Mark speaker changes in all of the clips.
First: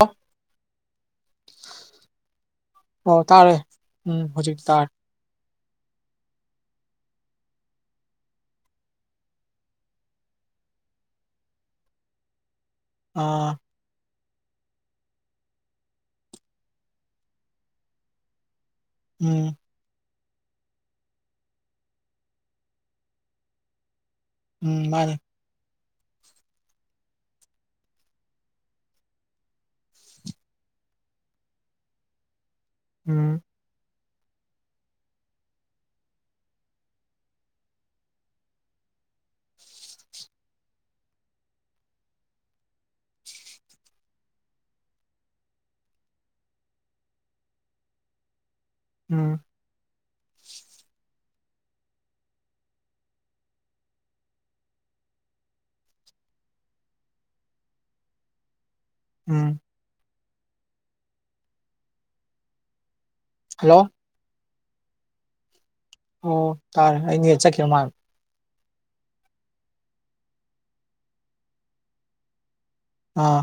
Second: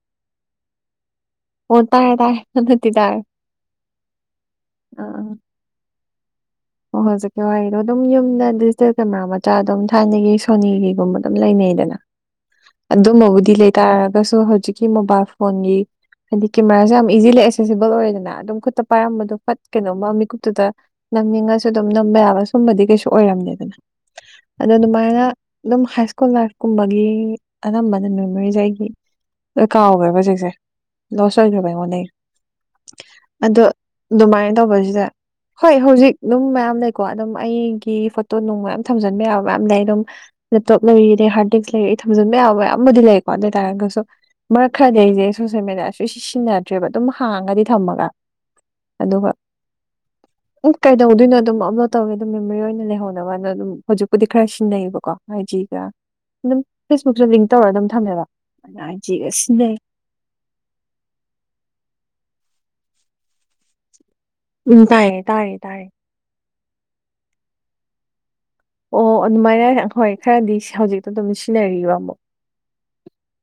Speaker 1: ꯋꯥ
Speaker 2: ꯑꯣ ꯇꯥꯔꯦ ꯇꯥꯔꯦꯠꯇ ꯇꯥꯔꯦ
Speaker 1: ꯎꯝ ꯍꯧꯖꯤꯛ ꯇꯔ
Speaker 2: ꯑꯥ ꯑꯣ ꯍꯧꯖꯤꯛꯀꯤ ꯋꯥꯔꯤꯗꯣ ꯑꯗꯨꯝ ꯌꯨꯝꯗ ꯗꯤꯖꯤꯇꯦꯜ ꯀꯦꯃꯦꯔꯥ ꯃꯆꯥ ꯑꯗꯨꯝ ꯊꯥꯏꯅꯒꯤ ꯁꯣꯅꯤꯒꯤꯒꯨꯝꯕ ꯑꯗꯨꯝ ꯂꯩꯅꯩꯗꯅ ꯑꯗꯨꯝꯕꯕꯨꯗꯤ
Speaker 1: ꯑꯥ
Speaker 2: ꯂꯩ ꯇꯥꯔꯒꯁꯨ ꯍꯧꯖꯤꯛꯀꯤ ꯃꯣꯕꯥꯏꯜ ꯐꯣꯟꯒꯤ ꯍꯥꯏꯗꯤ ꯀꯦꯃꯦꯔꯥꯥꯖꯤ ꯌꯥꯝ ꯏꯖꯤꯂꯤ ꯑꯦꯁꯤꯁꯤꯕꯜ ꯑꯣꯏꯌꯦꯗꯅ ꯑꯗꯨꯝ ꯈꯨꯠꯇ ꯄꯥꯏꯔꯝꯕꯗꯣ
Speaker 1: ꯎꯝ
Speaker 2: ꯐꯠ ꯀꯩꯅꯣꯝꯃ ꯃꯤꯀꯨꯞꯇꯨꯗ ꯅꯝꯅꯤꯡꯉ ꯁꯨ ꯑꯗꯨꯝ ꯅꯝꯕ ꯌꯥꯕ ꯁꯨꯝꯕꯗꯤ ꯀꯩꯁꯨ ꯑꯣꯏꯔꯝꯗꯦꯗꯅ ꯑꯗꯨꯗ
Speaker 1: ꯎꯝ ꯃꯥꯅꯤ
Speaker 2: ꯑꯗꯨꯃꯥꯏꯅ ꯑꯗꯨꯝ ꯍꯥꯏ ꯁ꯭ꯀꯨꯜ ꯂꯥꯏꯐꯀꯨꯝꯕꯒꯤ ꯑꯅꯝꯕꯅ ꯃꯦꯃꯣꯔꯤꯖꯤ ꯑꯩꯒꯤ ꯂꯣꯏ ꯀꯥꯎꯒ꯭ꯔꯦꯕ ꯍꯧꯖꯤꯛꯖꯦ ꯂꯣꯁ ꯑꯣꯏꯒ꯭ꯔꯦꯕ ꯑꯩꯉꯣꯟꯗꯩ꯫
Speaker 1: ꯎꯝ
Speaker 2: ꯑꯗꯣ ꯑꯗꯨꯃꯥꯏꯅ ꯇꯧꯕꯁꯤꯗ ꯍꯣꯏ ꯍꯧꯖꯤꯛ ꯑꯗꯨꯝ ꯃꯌꯥꯝ ꯂꯩꯀꯣ ꯑꯗꯨꯝ ꯑꯩꯒꯤ ꯐꯣꯇꯣ ꯅꯨꯡ ꯃꯌꯥꯝ ꯊꯝꯖꯤꯟꯕ ꯌꯥꯕ ꯃꯌꯥꯝ ꯂꯩ ꯑꯗꯨꯝ ꯂꯦꯞꯇꯣꯞ ꯂꯩꯔꯤ ꯑꯗꯩ ꯍꯥꯔꯠ ꯗꯤꯁ ꯂꯩꯔꯤ ꯑꯩ ꯊꯝꯖꯤꯟ ꯃꯌꯥꯝ ꯃꯌꯥꯝ ꯑꯃꯗꯤꯗꯤ ꯂꯩꯦꯀꯣ ꯑꯗꯨ ꯑꯣꯏꯇꯥꯥꯔꯒꯁꯨ ꯃꯔꯛ ꯈꯔꯗꯤꯩꯁꯦ ꯁꯣꯁꯦꯜ ꯃꯦꯗꯤꯌꯥꯁꯨ ꯑꯩ ꯁꯤ ꯁꯤꯖꯤꯟꯅꯗ꯭ꯔꯦꯕ ꯑꯗꯨꯝ ꯍꯥꯡꯉꯒꯗꯤ ꯊꯝꯃꯒ ꯑꯗꯨꯒ
Speaker 1: ꯎꯝ
Speaker 2: ꯎꯝ ꯀꯩꯗꯧꯗꯣꯏꯅꯣ ꯑꯗꯨꯝ ꯑꯞꯂꯣꯗ ꯇꯧꯋꯦ ꯑꯗꯨꯝ ꯃꯦꯃꯣꯔꯤ ꯑꯣꯏꯅ ꯂꯩꯍꯧꯅꯕꯥꯟꯗ ꯑꯗꯨꯝ ꯍꯧꯖꯤꯛꯄꯨꯗꯤ ꯈꯔ ꯁꯤꯖꯤꯟꯅꯩꯌꯦꯕꯀꯣ ꯍꯥꯏꯖꯤꯒ ꯑꯗꯨꯝ ꯐꯦꯁꯕꯨꯛꯇ ꯂꯤꯡ ꯇꯧꯔ ꯑꯗꯨꯝ ꯊꯝꯃꯦꯕ ꯑꯗꯨ ꯍꯥꯏꯁꯤꯒ
Speaker 1: ꯎꯝ
Speaker 2: ꯁꯤꯖꯤꯟꯅꯩ
Speaker 1: ꯍꯜꯂꯣ꯫
Speaker 2: ꯎꯝ ꯇꯥꯏꯌꯦ ꯇꯥꯏꯌꯦ ꯇꯥꯏꯌꯦ꯫
Speaker 1: ꯑꯣ ꯇꯥꯔꯦ ꯑꯩꯩꯅ ꯌꯦꯠ ꯆꯠꯈꯤꯕ ꯃꯥꯟ
Speaker 2: ꯑꯣ ꯑꯗꯨꯃꯥꯏꯅ ꯍꯣꯏ ꯈꯔꯗꯤ ꯍꯧꯖꯤꯛꯇꯣ ꯑꯗꯨꯝ ꯁꯤꯟꯅꯔꯤꯕ ꯑꯃꯨꯛ
Speaker 1: ꯑꯥ꯫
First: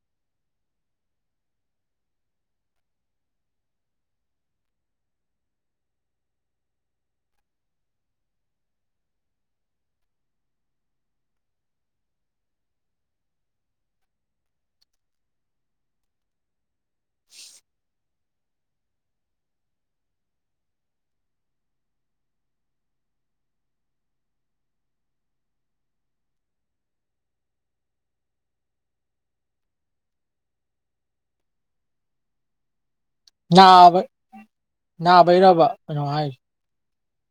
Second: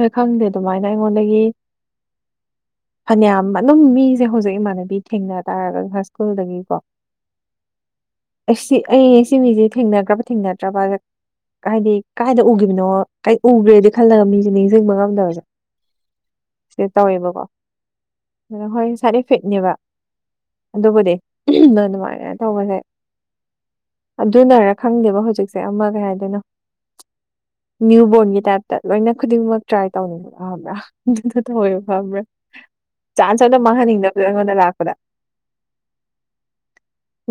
Speaker 2: ꯍꯣꯏ ꯈꯪꯗꯦ ꯑꯗꯨꯃꯥꯏꯅ ꯑꯩꯉꯣꯟꯗꯒꯤ ꯐꯅꯌꯥꯝ ꯑꯗꯨꯝ ꯃꯤꯖꯦ ꯍꯧꯖꯤꯛ ꯏꯃꯥꯟꯅꯕꯤ ꯊꯦꯡꯅ ꯇꯥꯔꯒ ꯍꯥꯏ ꯁ꯭ꯀꯨꯜꯗꯒꯤꯀꯣ ꯑꯩꯁ ꯑꯩ ꯁꯤ ꯃꯤꯖꯦ ꯊꯦꯡꯅꯒ꯭ꯔꯕ ꯊꯦꯡꯅꯗ꯭ꯔꯕ ꯍꯥꯏꯗꯤ ꯀꯥꯏꯗ ꯎꯒꯤꯕꯅꯣ ꯀꯩ ꯎꯒ꯭ꯔꯦꯗꯤ ꯈꯜꯂꯒ ꯃꯤꯖꯦ ꯅꯤꯡꯖꯤꯡꯕ ꯉꯝꯗꯕꯖꯦ ꯁꯤ ꯇꯧꯋꯦꯕꯀꯣ ꯑꯗꯨ ꯍꯣꯏ ꯁꯥꯏꯠ ꯏꯐꯦꯛꯅꯦꯕ꯫ ꯑꯗꯨꯕꯨꯗꯤ [unintelligible] ꯑꯗꯨꯃꯥꯏꯅ ꯇꯧꯕꯖꯦ ꯑꯗꯨꯅꯔ ꯈꯪꯗꯦꯕ ꯍꯧꯖꯤꯛꯁꯦ ꯑꯃ ꯀꯩ ꯍꯥꯏꯗꯣꯏꯅꯣ꯫ ꯅꯤꯌꯨ ꯕꯣꯔꯟꯒꯤ ꯇꯥꯏꯞꯇ ꯂꯣꯏꯅ ꯈꯨꯗꯤꯡꯃꯛ ꯇ꯭ꯔꯥꯏ ꯇꯧꯅꯤꯡꯕ [unintelligible] ꯑꯗꯨꯗꯣ ꯇꯧꯋꯦꯕ [unintelligible] ꯆꯥꯟꯁ ꯑꯝꯇ
Speaker 1: ꯅꯥꯕ
Speaker 2: ꯃꯥꯡꯍꯟꯅꯤꯡꯗꯕꯗꯣ ꯑꯩꯉꯣꯟꯗ ꯂꯥꯛꯄꯗ꯫
Speaker 1: ꯅꯥꯕꯩꯔꯕ ꯀꯩꯅꯣ ꯍꯥꯏꯁꯦ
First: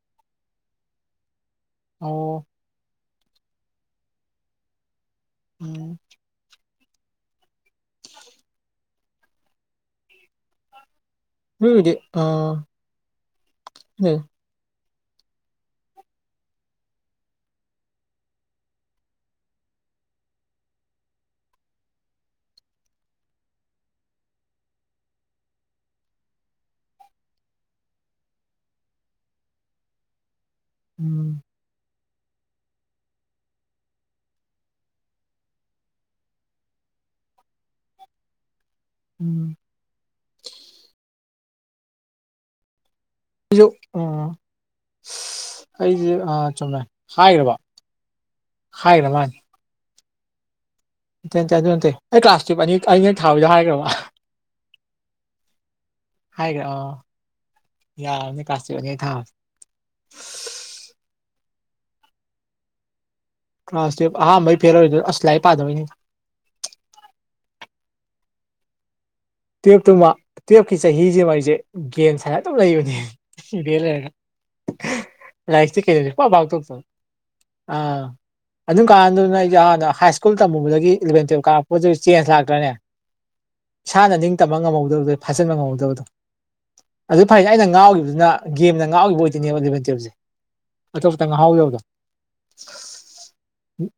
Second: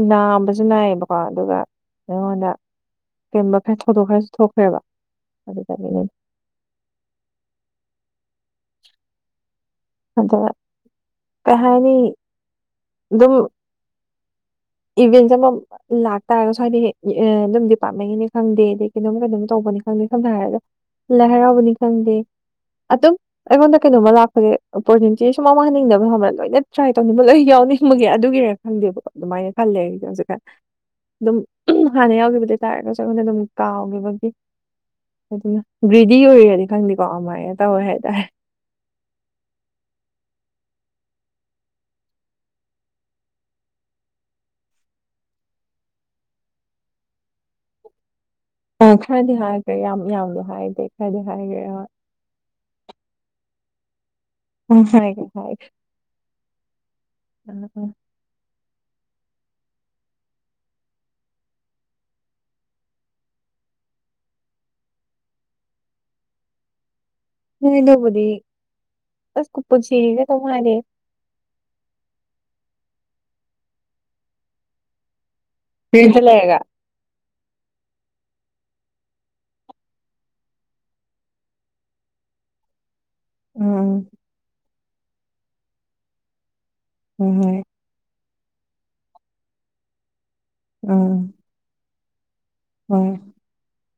Speaker 2: ꯅꯥꯕꯖꯨ ꯅꯥꯏꯌꯦꯕꯀꯣ ꯑꯗꯨꯒ
Speaker 1: ꯑꯣ
Speaker 2: ꯑꯩꯉꯣꯟꯗ ꯀꯩꯝꯒꯨꯝꯕ ꯊꯧꯗꯣꯛ ꯈꯔꯁꯨ ꯊꯣꯛꯈ꯭ꯔꯦꯕ
Speaker 1: ꯎꯝ
Speaker 2: ꯑꯗꯨꯗꯒꯤꯅꯤ꯫ ꯑꯗꯨꯒ ꯀꯩ ꯍꯥꯏꯅꯤ ꯑꯗꯨꯝ
Speaker 1: ꯑꯦ
Speaker 2: ꯏꯚꯦꯟ [unintelligible] ꯂꯥꯛꯇꯥꯔꯒꯁꯨ ꯍꯥꯏꯗꯤ ꯑ ꯑꯗꯨꯝ ꯗꯤꯄꯥꯔꯠꯃꯦꯟꯒꯤꯅꯤ ꯈꯪꯗꯦ ꯑꯗꯩ ꯀꯩꯅꯣꯝ ꯀꯩꯅꯣꯝ ꯇꯧꯕꯅꯤ ꯈꯪꯗꯦ ꯁꯝꯅ ꯍꯥꯏꯔꯒ ꯂꯥꯏ ꯍꯔꯥꯎꯕꯅꯤ ꯈꯪꯗꯦ ꯑꯗꯨꯝ ꯑꯩꯉꯣꯟꯗ ꯀꯩꯅꯣꯝꯃ ꯂꯥꯛꯄꯖꯦ ꯑꯣꯄꯣꯔꯆꯨꯅꯤꯇꯤ ꯁꯨꯃꯥꯡ ꯃꯥꯡꯍꯟꯅꯤꯡꯗꯕꯗꯣ ꯈꯪꯕꯔ ꯂꯣꯏꯅ ꯇ꯭ꯔꯥꯏ ꯇꯧꯅꯤꯡꯕ ꯂꯣꯏ ꯌꯥꯎꯅꯤꯡꯕꯒꯤ ꯑꯗꯨꯒꯤꯔ ꯈꯪꯗꯦꯕꯀꯣ ꯑꯗꯨꯃꯥꯏꯅ ꯈꯜꯂꯦ ꯑꯩꯗꯤ ꯍꯧꯖꯤꯛꯀꯥꯟ ꯑꯗꯨꯝ꯫
Speaker 1: ꯎꯝ
Speaker 2: ꯍꯥꯟꯅ ꯌꯥꯎꯒꯤꯕ ꯑꯗꯨꯇꯥꯔꯒꯁꯨ ꯑꯩꯉꯣꯟꯗ ꯑꯗꯨꯝ ꯀꯥꯎꯒꯤꯕꯒꯤ ꯑꯗꯨꯅ ꯒ꯭ꯔꯤꯗꯤ ꯑꯣꯏꯔꯤꯔꯗꯤ ꯈꯪꯗꯦꯀꯣ ꯑꯗꯨꯃꯥꯏꯅ ꯇꯧꯋꯦ ꯍꯥꯏꯇꯥꯔꯦ꯫
Speaker 1: ꯎꯝ꯫ ꯑꯩꯖꯨ ꯑ [unintelligible] ꯑꯩꯖꯨ ꯆꯨꯝꯅ ꯍꯥꯏꯒ꯭ꯔꯕ꯫
Speaker 2: ꯑ ꯈꯔꯗꯤ ꯍꯥꯏꯒ꯭ꯔꯦ ꯌꯥꯝ ꯌꯥꯝꯅ ꯍꯥꯏꯗꯦ꯫ ꯈꯔꯗꯤ
Speaker 1: ꯇꯦꯇꯦ
Speaker 2: ꯍꯥꯏꯈ꯭ꯔꯦ
Speaker 1: ꯑꯗꯨ
Speaker 2: ꯍꯣꯏ
Speaker 1: ꯅꯠꯇ ꯑꯩ ꯀ꯭ꯂꯥꯁ ꯇꯨꯌꯦꯞ ꯑꯅꯤꯔꯛ ꯑꯅꯤꯔꯛ ꯊꯥꯕꯩꯗꯣ ꯍꯥꯏꯒ꯭ꯔꯕ꯫
Speaker 2: ꯎꯝ ꯍꯥꯏꯒꯔꯦ ꯍꯥꯏꯒꯔꯦ꯫
Speaker 1: ꯍꯥꯏꯒꯔꯦ ꯑ ꯌꯥꯕꯅꯤ ꯀꯂꯥ꯭ꯁ ꯇꯨꯌꯦꯞ ꯑꯅꯤꯔꯛ ꯊꯥꯕꯗꯣ [unintelligible] ꯀ꯭ꯂꯥꯁ ꯇꯨꯌꯦꯞ ꯑꯍꯥꯟꯕꯩ ꯐꯦꯜ ꯑꯣꯏꯕꯗꯣ ꯑꯁ ꯂꯥꯏꯔꯛ ꯄꯥꯗꯕꯩꯅꯤꯗ
Speaker 2: ꯃꯤ ꯑꯅꯧꯕꯗꯤ
Speaker 1: ꯇꯨꯌꯦꯞꯇꯨ ꯃꯥ
Speaker 2: ꯍꯥꯏꯗꯤ
Speaker 1: ꯇꯨꯌꯦꯞꯀꯤ ꯆꯍꯤꯖꯤ ꯃꯥ ꯑꯩꯖꯦ꯫ ꯒꯦꯝ ꯁꯥꯟꯅꯔ ꯑꯗꯨꯝ ꯂꯩꯕꯅꯦ ꯔꯦꯟ ꯂꯩꯔꯒ
Speaker 2: ꯔꯦꯟꯇ ꯂꯩꯔꯒ
Speaker 1: ꯂꯥꯏꯔꯤꯛꯁꯦ [unintelligible] ꯑꯥ ꯑꯗꯨꯝ ꯀꯥꯟꯗꯨꯅ ꯑꯩꯖꯦ ꯍꯥꯏ ꯁ꯭ꯀꯨꯜ ꯇꯝꯃꯨꯕꯗꯒꯤ ꯏꯂꯚꯦꯟ ꯇꯨꯌꯦꯞ ꯀꯥꯔꯛꯄꯗꯩ ꯆꯦꯟꯖ ꯂꯥꯛꯇ꯭ꯔꯅꯦ
Speaker 2: ꯎꯝ
Speaker 1: ꯏꯁꯥꯅ ꯅꯤꯡꯇꯝꯕ ꯉꯝꯍꯧꯗꯕꯗꯣ ꯐꯥꯖꯤꯟꯕ ꯉꯝꯍꯧꯗꯕꯗꯣ ꯑꯗꯨ
Speaker 2: ꯎꯝ
Speaker 1: ꯐꯔꯁꯦ
Speaker 2: ꯍꯣꯏ
Speaker 1: ꯑꯩꯅ ꯉꯥꯎꯈꯤꯕꯗꯨꯅ ꯒꯦꯝꯅ ꯉꯥꯛꯍꯥꯎꯈꯤꯕ ꯑꯣꯏꯗꯣꯏꯅꯦꯕ ꯏꯂꯕꯦꯟ ꯇꯨꯌꯦꯦꯜꯞꯁꯦ ꯑꯇꯣꯞꯄꯇ ꯉꯥꯏꯍꯥꯎ ꯌꯥꯎꯗꯣ
Speaker 2: ꯍꯝ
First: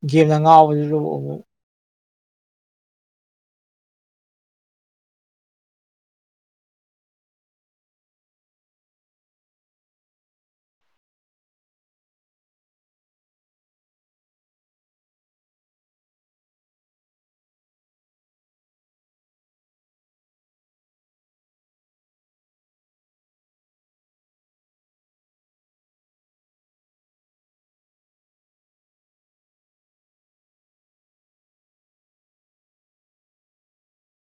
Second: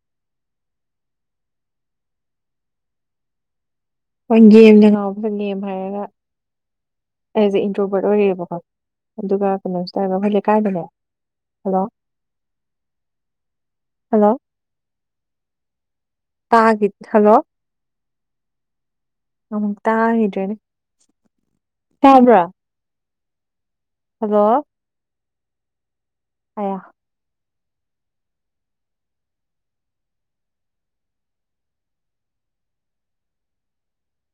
Speaker 1: ꯒꯦꯝꯗ ꯉꯥꯎꯕꯗꯨꯗ ꯑꯃꯨꯛ
Speaker 2: ꯃꯣꯏ ꯒꯦꯝꯗ ꯉꯥꯎꯕ ꯒꯦꯝ ꯍꯥꯏꯔꯒ ꯑꯩꯖꯦ ꯏꯟꯇ꯭ꯔꯣꯕꯔꯠ ꯑꯣꯏꯔꯦꯛꯑꯦꯕꯀꯣ ꯑꯗꯨꯒ ꯀꯩꯅꯣꯁꯨ ꯇꯧꯋꯦꯕ ꯑꯈꯣꯏ ꯂꯩꯀꯥꯏꯗꯅꯦ ꯍꯜꯂꯣ ꯍꯜꯂꯣ ꯇꯥꯒꯤ- ꯍꯜꯂꯣ꯫ ꯑꯃꯨꯛ ꯇꯥꯒꯤꯗ꯭ꯔꯦꯅꯦ ꯇꯥꯕ꯭ꯔ꯫ ꯍꯜꯂꯣ꯫ ꯑꯌꯥ